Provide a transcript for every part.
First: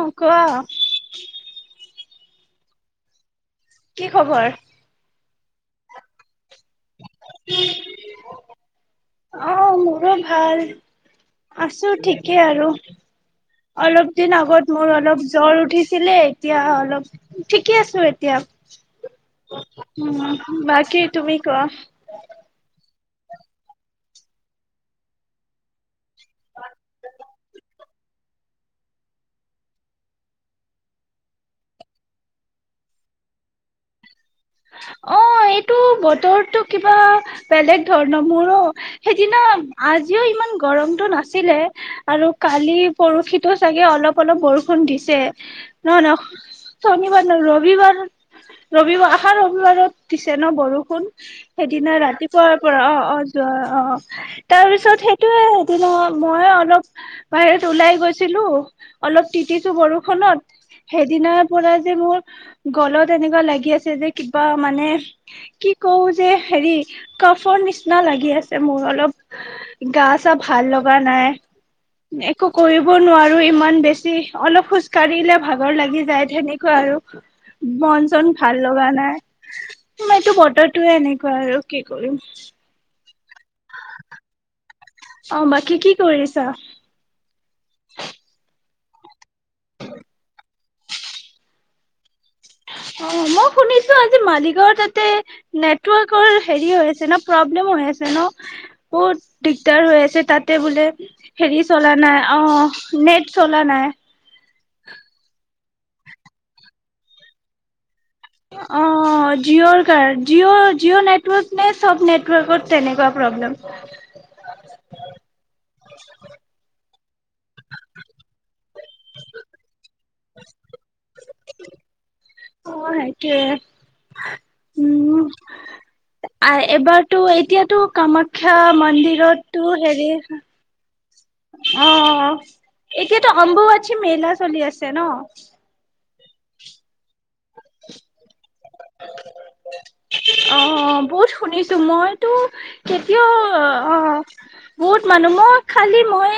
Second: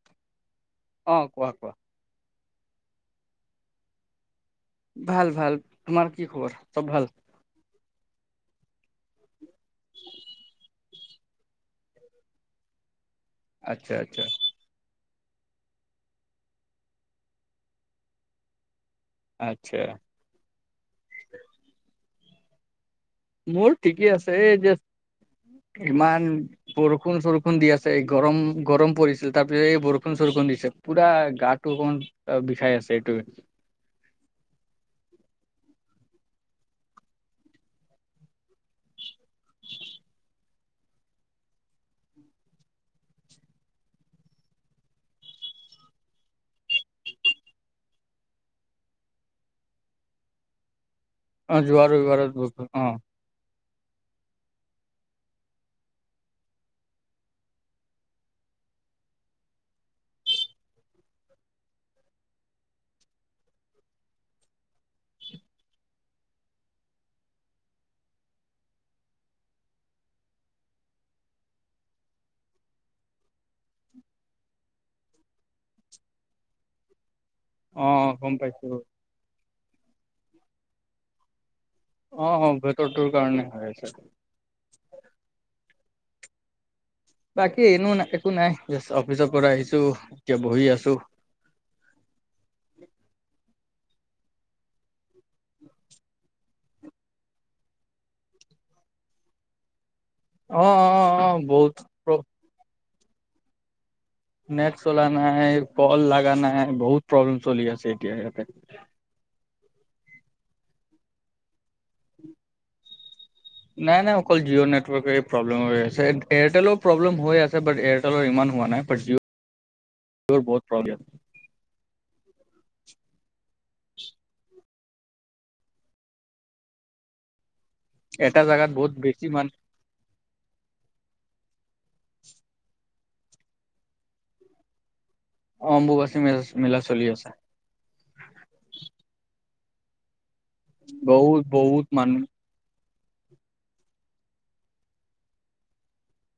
অ' কোৱা। অ' কোৱা, কোৱা। কি খবৰ? ভাল, ভাল। তোমাৰ কি খবৰ? চব ভাল। অ' মোৰো ভাল। আছো ঠিকেই আৰু। আচ্ছা অলপ আচ্ছা দিন আগত মোৰ অলপ জ্বৰ উঠিছিলে, এতিয়া অলপ ঠিকে আছো এতিয়া। আচ্ছা উম্ বাকী তুমি কোৱা? মোৰ ঠিকেই আছে, এই জাস্ট ইমান বৰষুণ- চৰষুণ দি আছে। এই গৰম, গৰম পৰিছিল, তাৰপিছত এই বৰষুণ- চৰষুণ দিছে। পোৰা গাটো অকমান বিষাই আছে এইটোৱে। অ' এইটো বতৰটো কিবা বেলেগ ধৰণৰ। মোৰো সেইদিনা আজিও ইমান গৰমতটো নাছিলে আৰু কালি পৰসিতো চাগে অলপ, অলপ বৰষুণ দিছে। নহ, নহ শনিবাৰ ন ৰবিবাৰ, ৰবিবাৰ আখাৰৰ ৰবিবাৰত দিছে ন বৰষুণ? অ যোৱা সেইদিনা ৰবিবাৰত ৰাতিপুৱাৰ বৰষুণ, পৰা অ', অ' যোৱা অ' তাৰ পিছত সেইটোয়ে, সেইদিনা মই অলপ বাহিৰত ওলাই গৈছিলো, অলপ তিতিছো বৰষুনত। সেইদিনাৰ পৰা যে মোৰ গলত এনেকুৱা লাগি আছে যে কিবা মানে, কি কওঁ যে হেৰি কফৰ নিচিনা লাগি আছে মোৰ অলপ, গা-চা ভাল লগা নাই, একো কৰিব নোৱাৰো আৰু ইমান বেছি, অলপ খোজ কাঢ়িলে ভাগৰ লাগি যায় হেনেকুৱা আৰু। অ মন-চন গম ভাল পাইছো লগা নাই। তোমাৰ এইটো, বতৰটোয়ে এনেকুৱা আৰু। কি কৰিম অ', অ' বতৰটো কাৰনে হয় আছে। অ', বাকী কি কৰিছা? বাকি এনো না একো নাই। জাষ্ট অফিচৰ পৰা আহিছো, এতিয়া বহি আছো। অ' মই শুনিছ ছো আজি মালিগাঁৱৰ তাতে। নেটৱৰ্কৰ হেৰি হৈ আছে ন, প্ৰব্লেম হৈ আছে ন? বহুত দিগদাৰ হৈ আছ ছে তাতে অ অ বোলে অ অ হেৰি বহুত চলা নাই, অ'। নে'ট চলা নাই। নেট চলা নাই ক'ল লাগা নাই, বহুত প্ৰব্লেম চলি আছে। [inaudible] অ জিঅ'ৰ কাৰণ, জিঅ' জিঅ' নেটৱৰ্ক নে চব নেটৱৰ্কত তেনেকুৱা প্ৰব্লেম। নাই নাই অকল জিঅ নেটৱৰ্ক এই প্ৰব্লেম হৈছে এয়াৰটেল প্ৰব্লেম হৈ আছে বাট এয়াৰটেলৰ ইমান হোৱা নাই বাট জিঅ', জিঅ'ৰ বহুত প্ৰব্লেম। অ সেইটোয়ে উম এবাৰতো এতিয়া টো এটা কামাখ্যা জাগাত বহুত বেছি মন্দিৰত মান টো হেৰি অ এতিয়াতো অম্বুৱাচী মেলা চলি আছে ন অ অম্বুবাচী মেলা চলি আছে অ বহুত শুনিছো বহুত মানুহ মইতো কেতিয়াও আহ বহুত মানুহ মই খালি মই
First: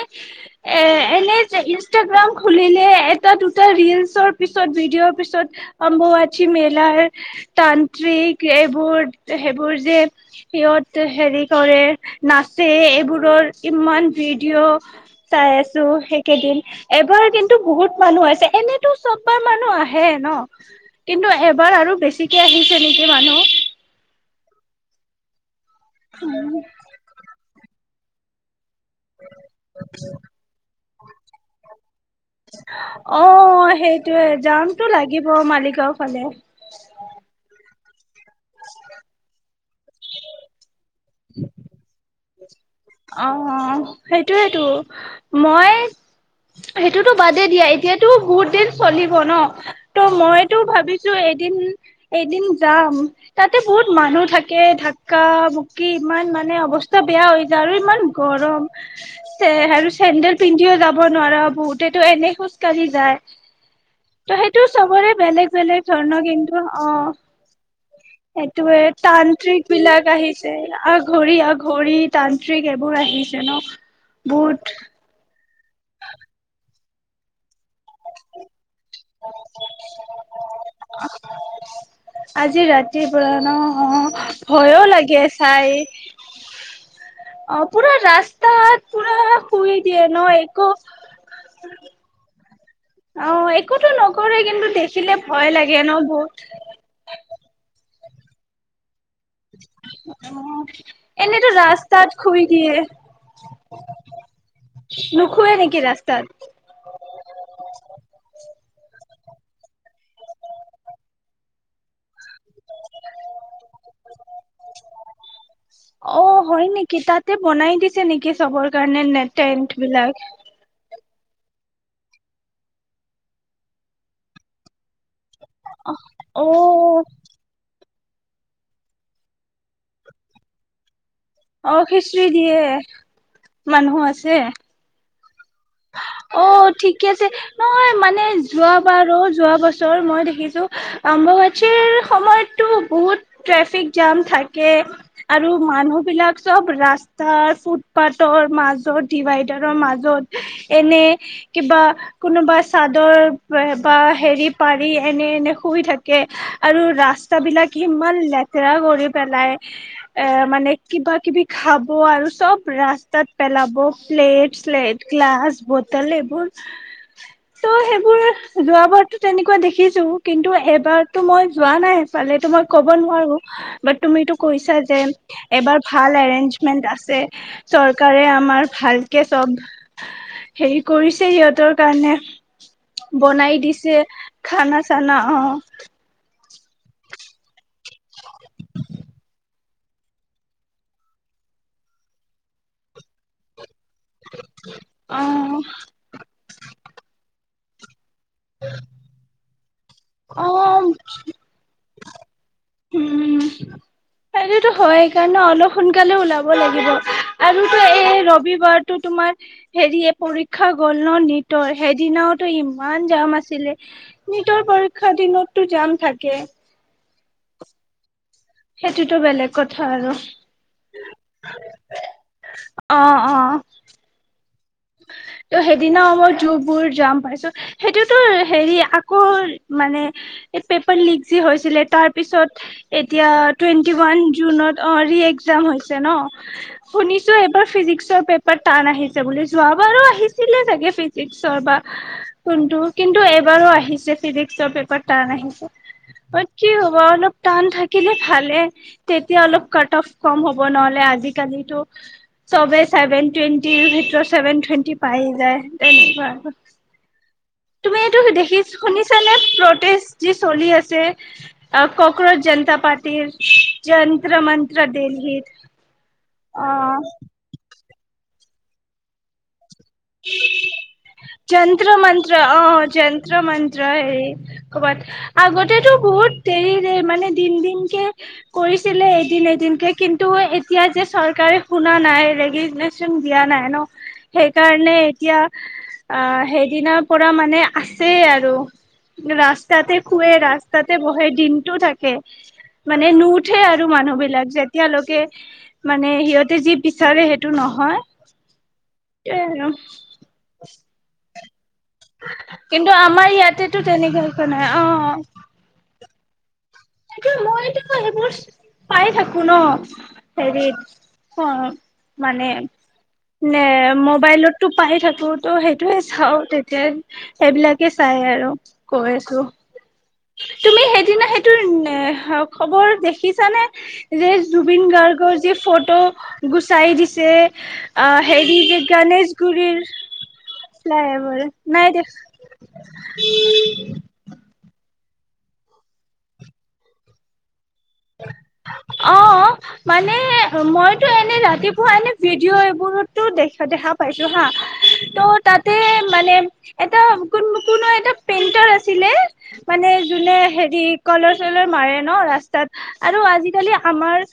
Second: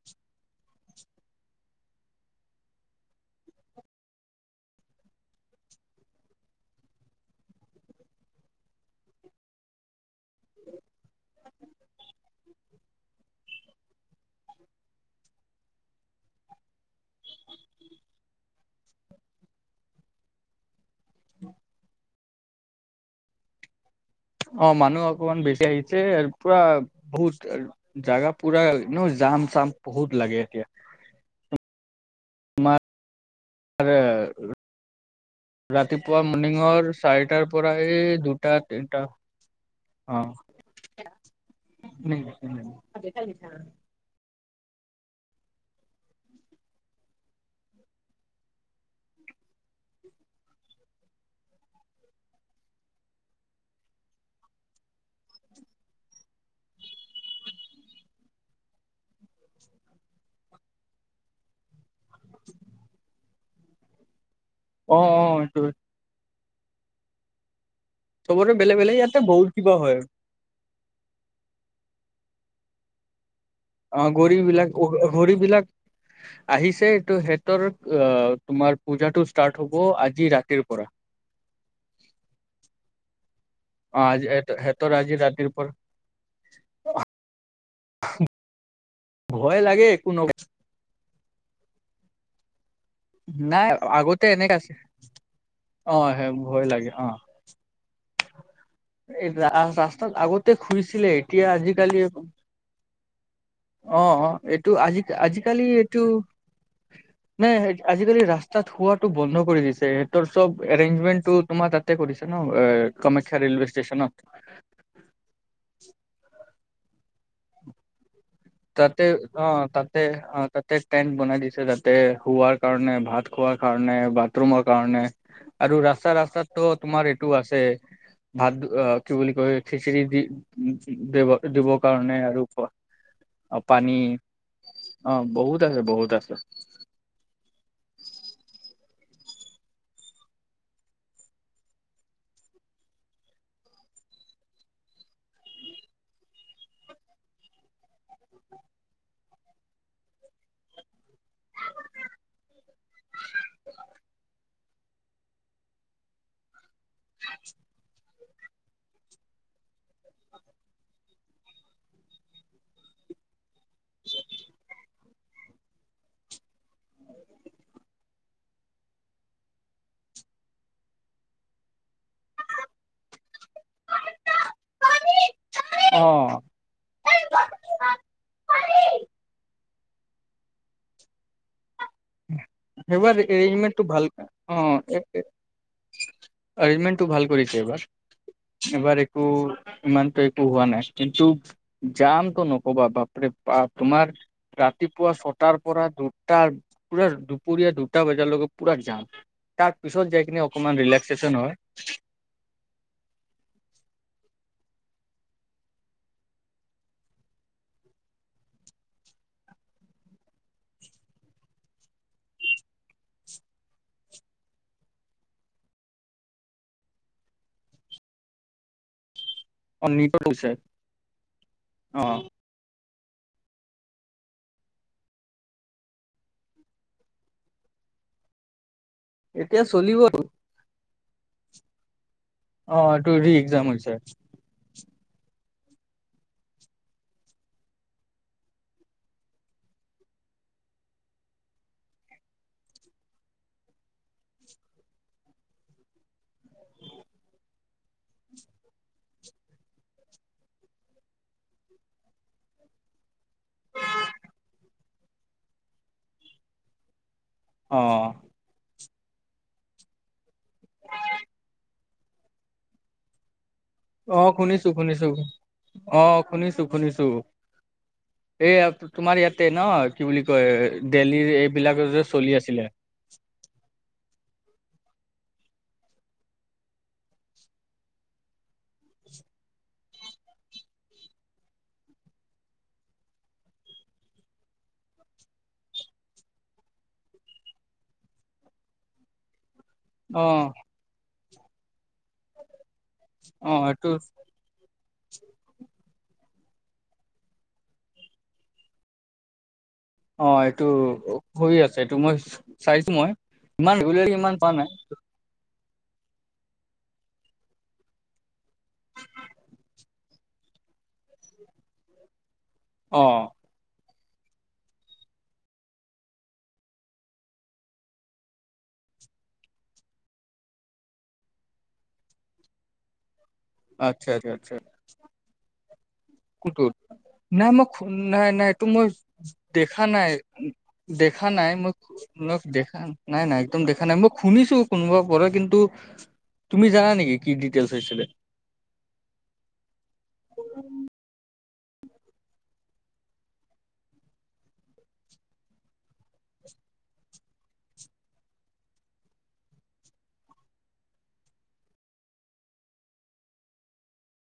এ এনে যে ইনষ্টাগ্ৰাম খুলিলে এটা দুটা ৰিলচৰ পিছত ভিডিঅ'ৰ পিছত অম্বুৱাচী মেলাৰ তান্ত্ৰিক এইবোৰ সেইবোৰ যে সিহঁত হেৰি কৰে নাচে এইবোৰৰ ইমান ভিডিঅ' চাই আছো সেইকেইদিন এইবাৰ কিন্তু বহুত মানুহ আছে এনেতো চববাৰ মানুহ আহে ন কিন্তু এবাৰ আৰু বেছিকে আহিছে নেকি মানুহ অ মানুহ অকমান বেছি হিছে পূৰা বহুত জাগা পুৰা ন জাম চাম বহুত লাগে এতিয়া তোমাৰ [inaudible] অ সেইটোয়ে জামতটো লাগিব মালিগাঁও ৰাতিপুৱা ফালে মৰ্ণিঙৰ চাৰিটাৰ পৰা এই দু টা তিনটা অ টো মই সেইটোতো বাদে দিয়া এতিয়াতো বহুত দিন চলিব ন ত মইতো ভাবিছো এদিন এদিন যাম তাতে বহুত মানুহ থাকে ধাক্কা মুকি ইমান মানে অৱস্থা বেয়া হৈ যায় আৰু ইমান গৰম আৰু চেন্দেল পিন্ধিও যাব নোৱাৰা বহুতেতো এনে খোজ কঢ়ি যায় ত সেইটো অ অ চবৰে বেলেগ এইটো বেলেগ ধৰণৰ কিন্তু অ চবৰে বেলেগ বেলেগ এইটোয়ে ইয়াতে বহুত তান্ত্ৰিক কিবা হয় বিলাক আহিছে অঘোৰি অঘোৰী তান্ত্ৰিক এইবোৰ আহি অ গৰি বিলাক অ হৰি বিলাক আহিছে টো সিহঁতৰ আহ তোমাৰ পূজাটো ষ্টাৰ্ট হব আজি ৰাতিৰ পৰা [unintelligible] অ অ আজি ভয়ো সিহঁতৰ আজি লাগে ৰাতিৰ চাই পৰা অ পুৰা ৰাস্তাত পুৰা ভয় শুই লাগে দিয়ে একো ন একো [inaudible] অ নাই একোতো আগতে নকৰে এনেকা কিন্তু আছে দেখিলে ভয় লাগে অ ন হে বহুত ভয় লাগে [inaudible] এই ৰা ৰাস্তাত অ আগতে শুইছিলে এতিয়া এনেতো আজিকালি ৰাস্তাত শুই দিয়ে অ এইটো আজি নুশুৱে আজিকালি নেকি এইটো ৰাস্তাত নে আজিকালি ৰাস্তাত খোৱাত টো বন্ধ কৰি দি সেতৰ চব এৰেঞ্জমেন্ত টো তোমাৰ তাতে কৰিছে ন কামাখ্যা ৰেলৱে ষ্ট ষ্টেচনত। অ হয় নেকি তাতে বনাই দিছে নেকি? চবৰ কাৰণে তাতে নে অ' টেন্ট তাতে বিলাক অ' তাতে টেণ্ট বনাই দিছে যাতে শোৱাৰ কাৰণে ভাত খোৱাৰ কাৰণে বাথৰুমৰ কাৰণে আৰু ৰাস্তা অ ৰাস্তাতটো তোমাৰ এইটো আছে ভাত অ', কি বুলি কয়, খিচিৰি দি দিব-দিব কাৰণে আৰু কোৱা। মানুহো আছে। অ', বহুত আছে বহুত আছে অ', ঠিকে আছে। নহয় মানে যোৱা [unintelligible] যোৱা বছৰ মই দেখিছো, অম্ববাচীৰ সময়তো বহুত ট্ৰেফিক জাম থাকে আৰু মানুহবিলাক চব ৰাস্তাৰ ফুটপাথৰ মাজত, ডিভাইডাৰৰ মাজত এনে কিবা, কোনোবা চাদৰ বা হেৰি পাৰি এনে এনে শুই থাকে আৰু ৰাস্তা বিলাক ইমান লে বেয়া কৰি পেলাই, এ, মানে কিবা কিবি খাব আৰু চব ৰাস্তাত পেলাব প্লেট-স্লেট গ্লাছ বটল এইবোৰ, ত' সেইবোৰ যোৱাবাৰতো তেনেকুৱা দেখিছো, কিন্তু এবাৰতো মই যোৱা নাই সেফালে, ত' মই ক'ব নোৱাৰো, বাট তুমিটো কৈছা [unintelligible] এবাৰ অ ভাল এৰেঞ্জমেন্ট আছে, চৰকাৰে আমাৰ ভালকে চব হেৰি কৰিছে সিহঁতৰ কাৰণে সেইবাৰ বনাই এৰেঞ্জমেন্টটো দিছে, ভাল খানা চানা আহ এৰেঞ্জমেণ্টটো ভাল কৰিছে এইবাৰ। এইবাৰ একো ইমানতো একো হোৱা নাই। কিন্তু যামটো নকবা বাপৰে-বাপ তোমাৰ, ৰাতিপুৱা ছটাৰ অ পৰা, দুটাৰ পুৰা পুৰিয়াটো টা বজাৰৈকে পুৰা জাম তাৰ পিছত যায় কিনে অ অকমান ৰিলেক্সেচন হয়। উম সেইটোতো হয় সেইকাৰণে অলপ সোনকালে ওলাব লাগিব আৰুটো এই ৰবিবাৰটো তোমাৰ হেৰিয় পৰীক্ষা গ'ল ন নিটৰ সেইদিনাওটো ইমান জাম আছিলে নিটৰ পৰীক্ষাৰ দিনতটো জাম থাকে। সেইটোতো বেলেগ কথা অ আৰু নিটৰ হৈছে অ অ', অ'। ত' সেইদিনা মই জুবোৰ জাম পাইছোঁ সেইটোতো হেৰি আক এতিয়া ক' চলিব মানে আৰু। এই পে লিক যি হৈছিলে তাৰ পিছত অ এইটো এতিয়া ৰি এক্জাম হৈছে টুৱেন্টি ৱান জুনত অ', ৰিএ জাম হৈছে ন' শুনিছোঁ এইবাৰ ফিজিক্সৰ পেপাৰ টান আহিছে বুলি। যোৱাবাৰো আহিছিলে চাগে ফিজিক্সৰ বা কোনটো কিন্তু এবাৰো আহিছে ফিজিক্সৰ পেপাৰ টান আহিছে, কি হ'ব অলপ টান থাকিলে ভালে তেতিয়া অলপ ক'ট অফ কম হ'ব নহ'লে আজিকালিটো চবে চছেভেন টুৱেণ্টিৰ ভিতৰত ছেভেন থুৱেন্টি পায়ে যায় তেনেকুৱা। অ তুমি এইটো দেখিছ, শুনিছানে প্ৰটেষ্ট যি চলি আছে কক্ৰজ জনতা পাৰ্টিৰ, আহ যন্ত্ৰ শুনিছো মন্ত্ৰ শুনিছো দেলহিত আহ শুনিছো শুনিছো। অ এই আ তোমাৰ ইয়াতে ন কি বুলি কয় দেল্লীৰ এইবিলাক যন্ত্ৰ যে চলি মন্ত্ৰ অ আছিলে যন্ত্ৰ মন্ত্ৰ হ ক'বাত আগতেতো বহুত দেৰি দেৰি মানে দিন দিনকে কৰিছিলে এদিন এদিনকে কিন্তু এতিয়া যে চৰকাৰে শুনা নাই ৰেগিগনেচন দিয়া নাই ন সেই কাৰণে এতিয়া অ সেইদিনাৰ পৰা মানে আছে আৰু ৰাস তাতে অ খুুৱে, ৰাস্তাতে বহে দিনটো থাকে। মানে অ নুঠে এইটো আৰু মানুহ বিলাক যেতিয়ালৈকে, মানে সিহঁতে যি বিচাৰে সেইটো নহয়। এ' অ এইটো হৈ আছে। সেইটো মই চাইছো কিন্তু মই আমাৰ ইমান ইয়াতেতো ৰে তেনেকে ইমান একো প নাই, অ তাকে মইতো সেইবোৰ পাই থাকো ন হেৰিত অ মানে অ নে ম মোবাইলতটো পাই থাকো ত' সেইটোয়ে চাও তেতিয়া সেইবিলাকে চাই আৰু কৈ আছো। তুমি সেইদিনা সেইটোৰ খবৰ দেখিছ। নে আচ্ছা যে জুবিন গাৰ্গৰ যি ফ ত কটোত নাই মই নাই নাই হেৰি তটো যে মই গণেশগুৰিৰ দেখা নাই ফ্লাই দেখা অভাৰ নাই মই দেখা দেখা নাই নাই একদম দেখা নাই মই শুনিছো কোনোবা। প কিন্তু তুমি জানা নেকি কি? ডিটেইলছ হৈছিলে অ মানে মই, ত এনে ৰাতিপুৱা এনে ভিডিঅ' এইবোৰতো দেখা দেখা পাইছো হা ত' তাতে মানে এটা কোন কোনো এটা পেইণ্টাৰ আছিলে মানে যোনে হেৰি কলৰ চলাৰ মাৰে ন ৰাস্তাত। আৰু আজিকালি আমাৰ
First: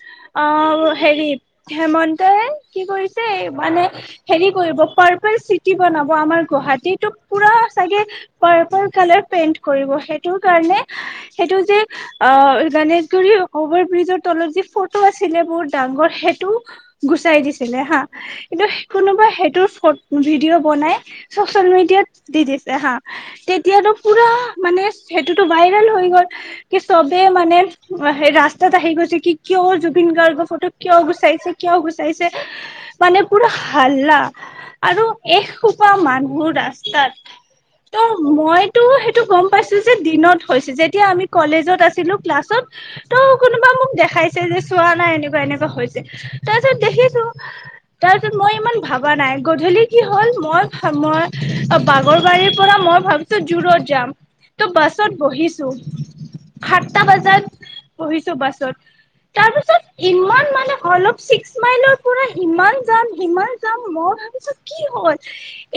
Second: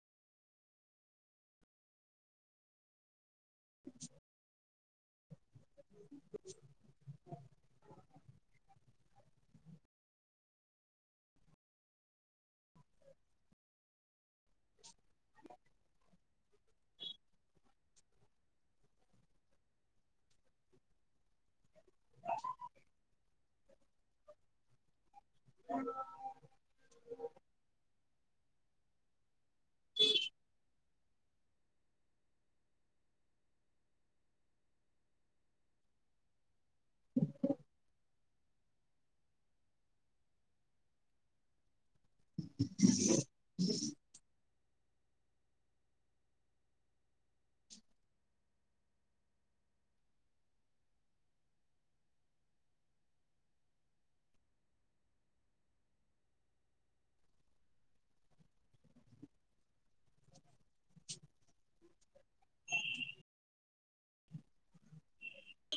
আহ হেৰি হেমন্তই কি কৰিছে, মানে হেৰি কৰিব। পাৰ্পল চিটি বনাব আমাৰ গুৱাহাটীোক পুৰা চাগে পাৰ্পল কালাৰ পেইণ্ট কৰিব সেইটো কাৰণে সেইটো যে অ মানে, অভাৰ বিজৰ তলত যি ফটো আছিলে বহুত ডাঙৰ সেইটো গুচাই দিছিলে হা কিন্তু কোনোবা সেইটোৰ ভিডিঅ' বনাই চচিয়েল মিডিয়াত দি দিছে হা তেতিয়াতো পুৰা মানে সেইটোতো ভাইৰেল হৈ গ'ল কি চবে মানে। সেই ৰাস্তাত আহি গৈছে কি কিয় জুবিন গাৰ্গৰ ফটো কিয় গুচাইছে কিয় গুচাইছে মানে পুৰা হাল্লা আৰু এ খোপা মানুহ ৰাস্তাত ত' মইতো সেইটো গম পাইছো যে দিনত হৈছে যেতিয়া আমি কলেজত আছিলো। ক্লাছত ত' কোনোবা মোক দেখাই যে চোৱা নাই এনেকুৱা এনেকুৱা হৈছে তাৰ পিছত দেখিছো তাৰপিছত মই ইমান ভবা নাই গধূলি কি হল মই মই বাগৰবাৰীৰ পৰা মই ভাবছো জোৰত যাম ত' বাছত বহিছো সাতটা বজাত পঢ়িছো বাছত তাৰপিছত ইমান মানে অলপ ছিক্স মাইলৰ পৰা ইমান যাম ইিমান যাম মই ভাবিছো কি হল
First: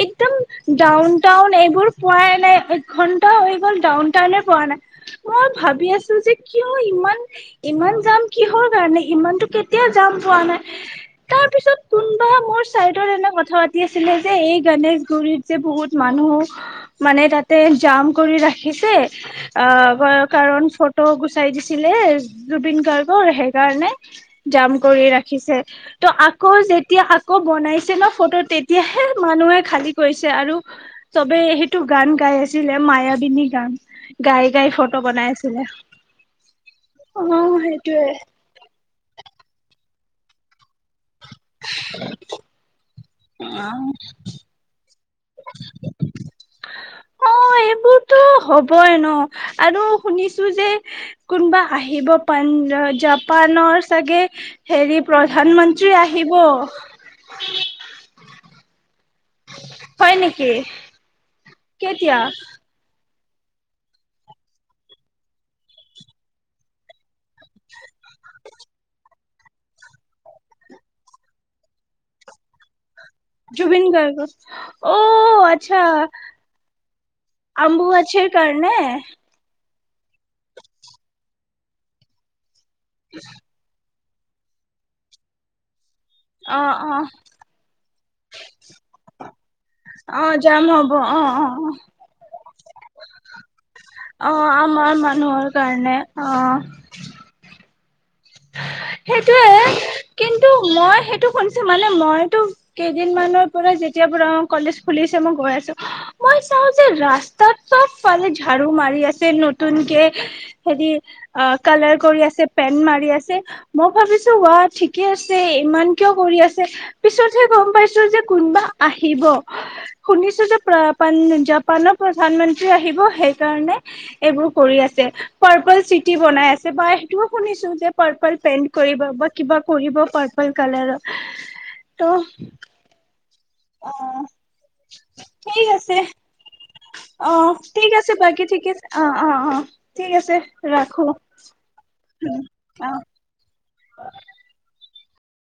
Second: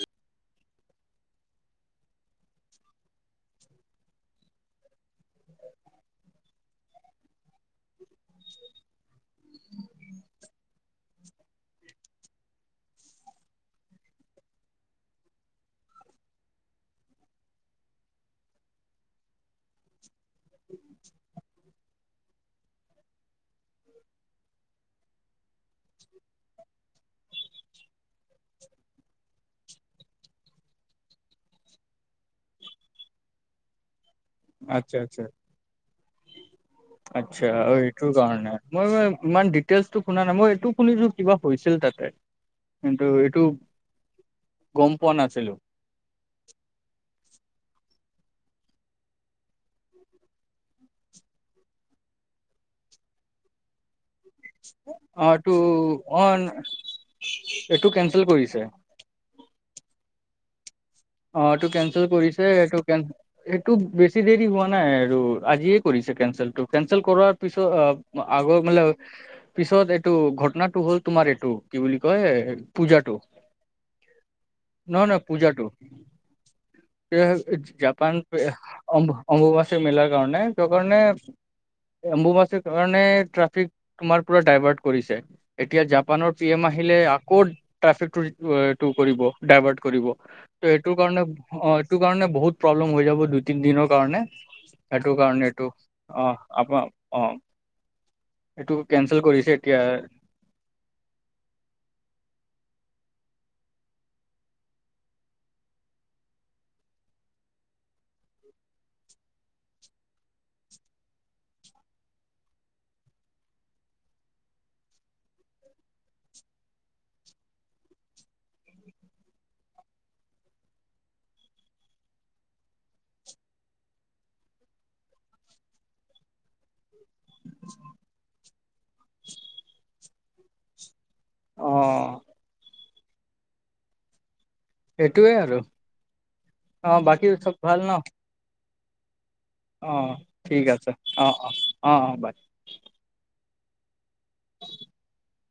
একদম ডাউন টাউন এইবোৰ পোৱাই নাই একঘন্টা হৈ গল ডাউন টাউনে প নাই মই ভাবি আছো যে, কিয় ইমান! ইমান যাম কিহৰ কাৰণে সিমানতো কেতিয়াও যাম পোৱা নাই, তাৰ পিছত কোনবা মোৰ চাইডৰ এনে কথা পাতি আছিলে যে এই গনেশগুৰিত যে বহুত মানুহ মানে তাতে জাম কৰি ৰাখিছে আহ ব কাৰণ ত' গুচাই দিছি [unintelligible] জুবিন গাৰ্গৰ কাৰণে, জাম কৰি ৰাখ খিছে। ত' আকৌ যেতিয়া আকৌ বনাইছে ন ফটো তেতিয়াহে মানুহে খালী কৰিছে আৰু, চবে সেইটো গান গাই আছিলে মায়াবিনী গান। গাই গাই আচ্ছা ফটো আচ্ছা বনাই আছিলে। আচ্ছা অ' এইটোৰ কাৰণে। মই মই ইমান ডিটেইলটো শুনা নাই মই এইটো শুনিছো কিবা হৈছিল তাতে, কিন্তু এইটো, অ গম পোৱা নাছিলো। অ' এইবোৰতো হ'বই ন আৰু শুনিছো যে কোনবা আহিব পান জাপানৰ চাগে হেৰি অ' প্ৰধান এটো মন্ত্ৰী আহিব অ' এইটো কেনচেল কৰিছ [unintelligible] হয় নেকি। অ' এইটো কেনচেল কেতিয়া কৰিছে এইটো কেন এইটো বেছি দেৰি হোৱা নাই আৰু আজিয়ে কৰিছে কেনচেলটো কেনচেল কৰাৰ পিছত এ আগৌ [unintelligible] পিছত এইটো ঘটনাটো হ'ল তোমাৰ এইটো কি বুলি কয় পূজাটো। জুবিন গাৰ্গৰ, নহয় নহয় অ' আচ্ছা [unintelligible] মেলাৰ আম্বুবাচীৰ কাৰণে কাৰণে [unintelligible] অম্বু বাচি সেইকাৰণে ট্ৰাফিক তোমাৰ পুৰা ডাইভাৰ্ট কৰিছে, এতিয়া জা জাপানৰ পি অ এম আহিলে অ আকৌ ট্ৰেফিক তোৰ সিটো এ টো কৰিব ডাইভাৰ্ট কৰিব। ত' এইটোৰ কাৰণে অ' এইটো কাৰণে বহুত প্ৰব্লেম হৈ যাব দুই তিন দিনৰ কাৰণে অ' আমাৰ সেইটো মানুহৰ এইটো কাৰণে অ'। অ এইটো কেনচেল কৰিছে সেইটোয়েই, এতিয়া কিন্তু মই সেইটো শুনিছো মানে মইতো কেই দিন মানৰ পৰা যেতিয়াৰ পৰা কলেজ খুলিছে মই গৈ আছো, মই চাওঁ যে ৰাস্তাত চব ফালে ঝাড়ু মাৰি আছে নতুন কে হেৰি কালাৰ কৰি আছে পেন্ট মাৰি আছ মই ভাবিছো ৱাহ ঠিকে আছে ইমান কিয় কৰি আছে পিছতহে গম পাইছো যে কোনোবা আহিব শুনিছো যে জাপানৰ প্ৰধান মন্ত্ৰী আহিব সেই কাৰনেে এইবোৰ কৰি আছে পাৰ্পল চিটি বনাই আছে বা ত শুনিছো যে পেন্ট কৰিব বা কিবা কৰিব পাৰ্পল কালাৰ। অ তো অহ সেইটোৱে আৰু। বাকী অ চব ভাল ঠিক ন আছে বাকি। ঠিক আছে অ। অ অ ঠিক আছে ঠিক আছে ৰাখো অ অ অ অ বাই অ। অ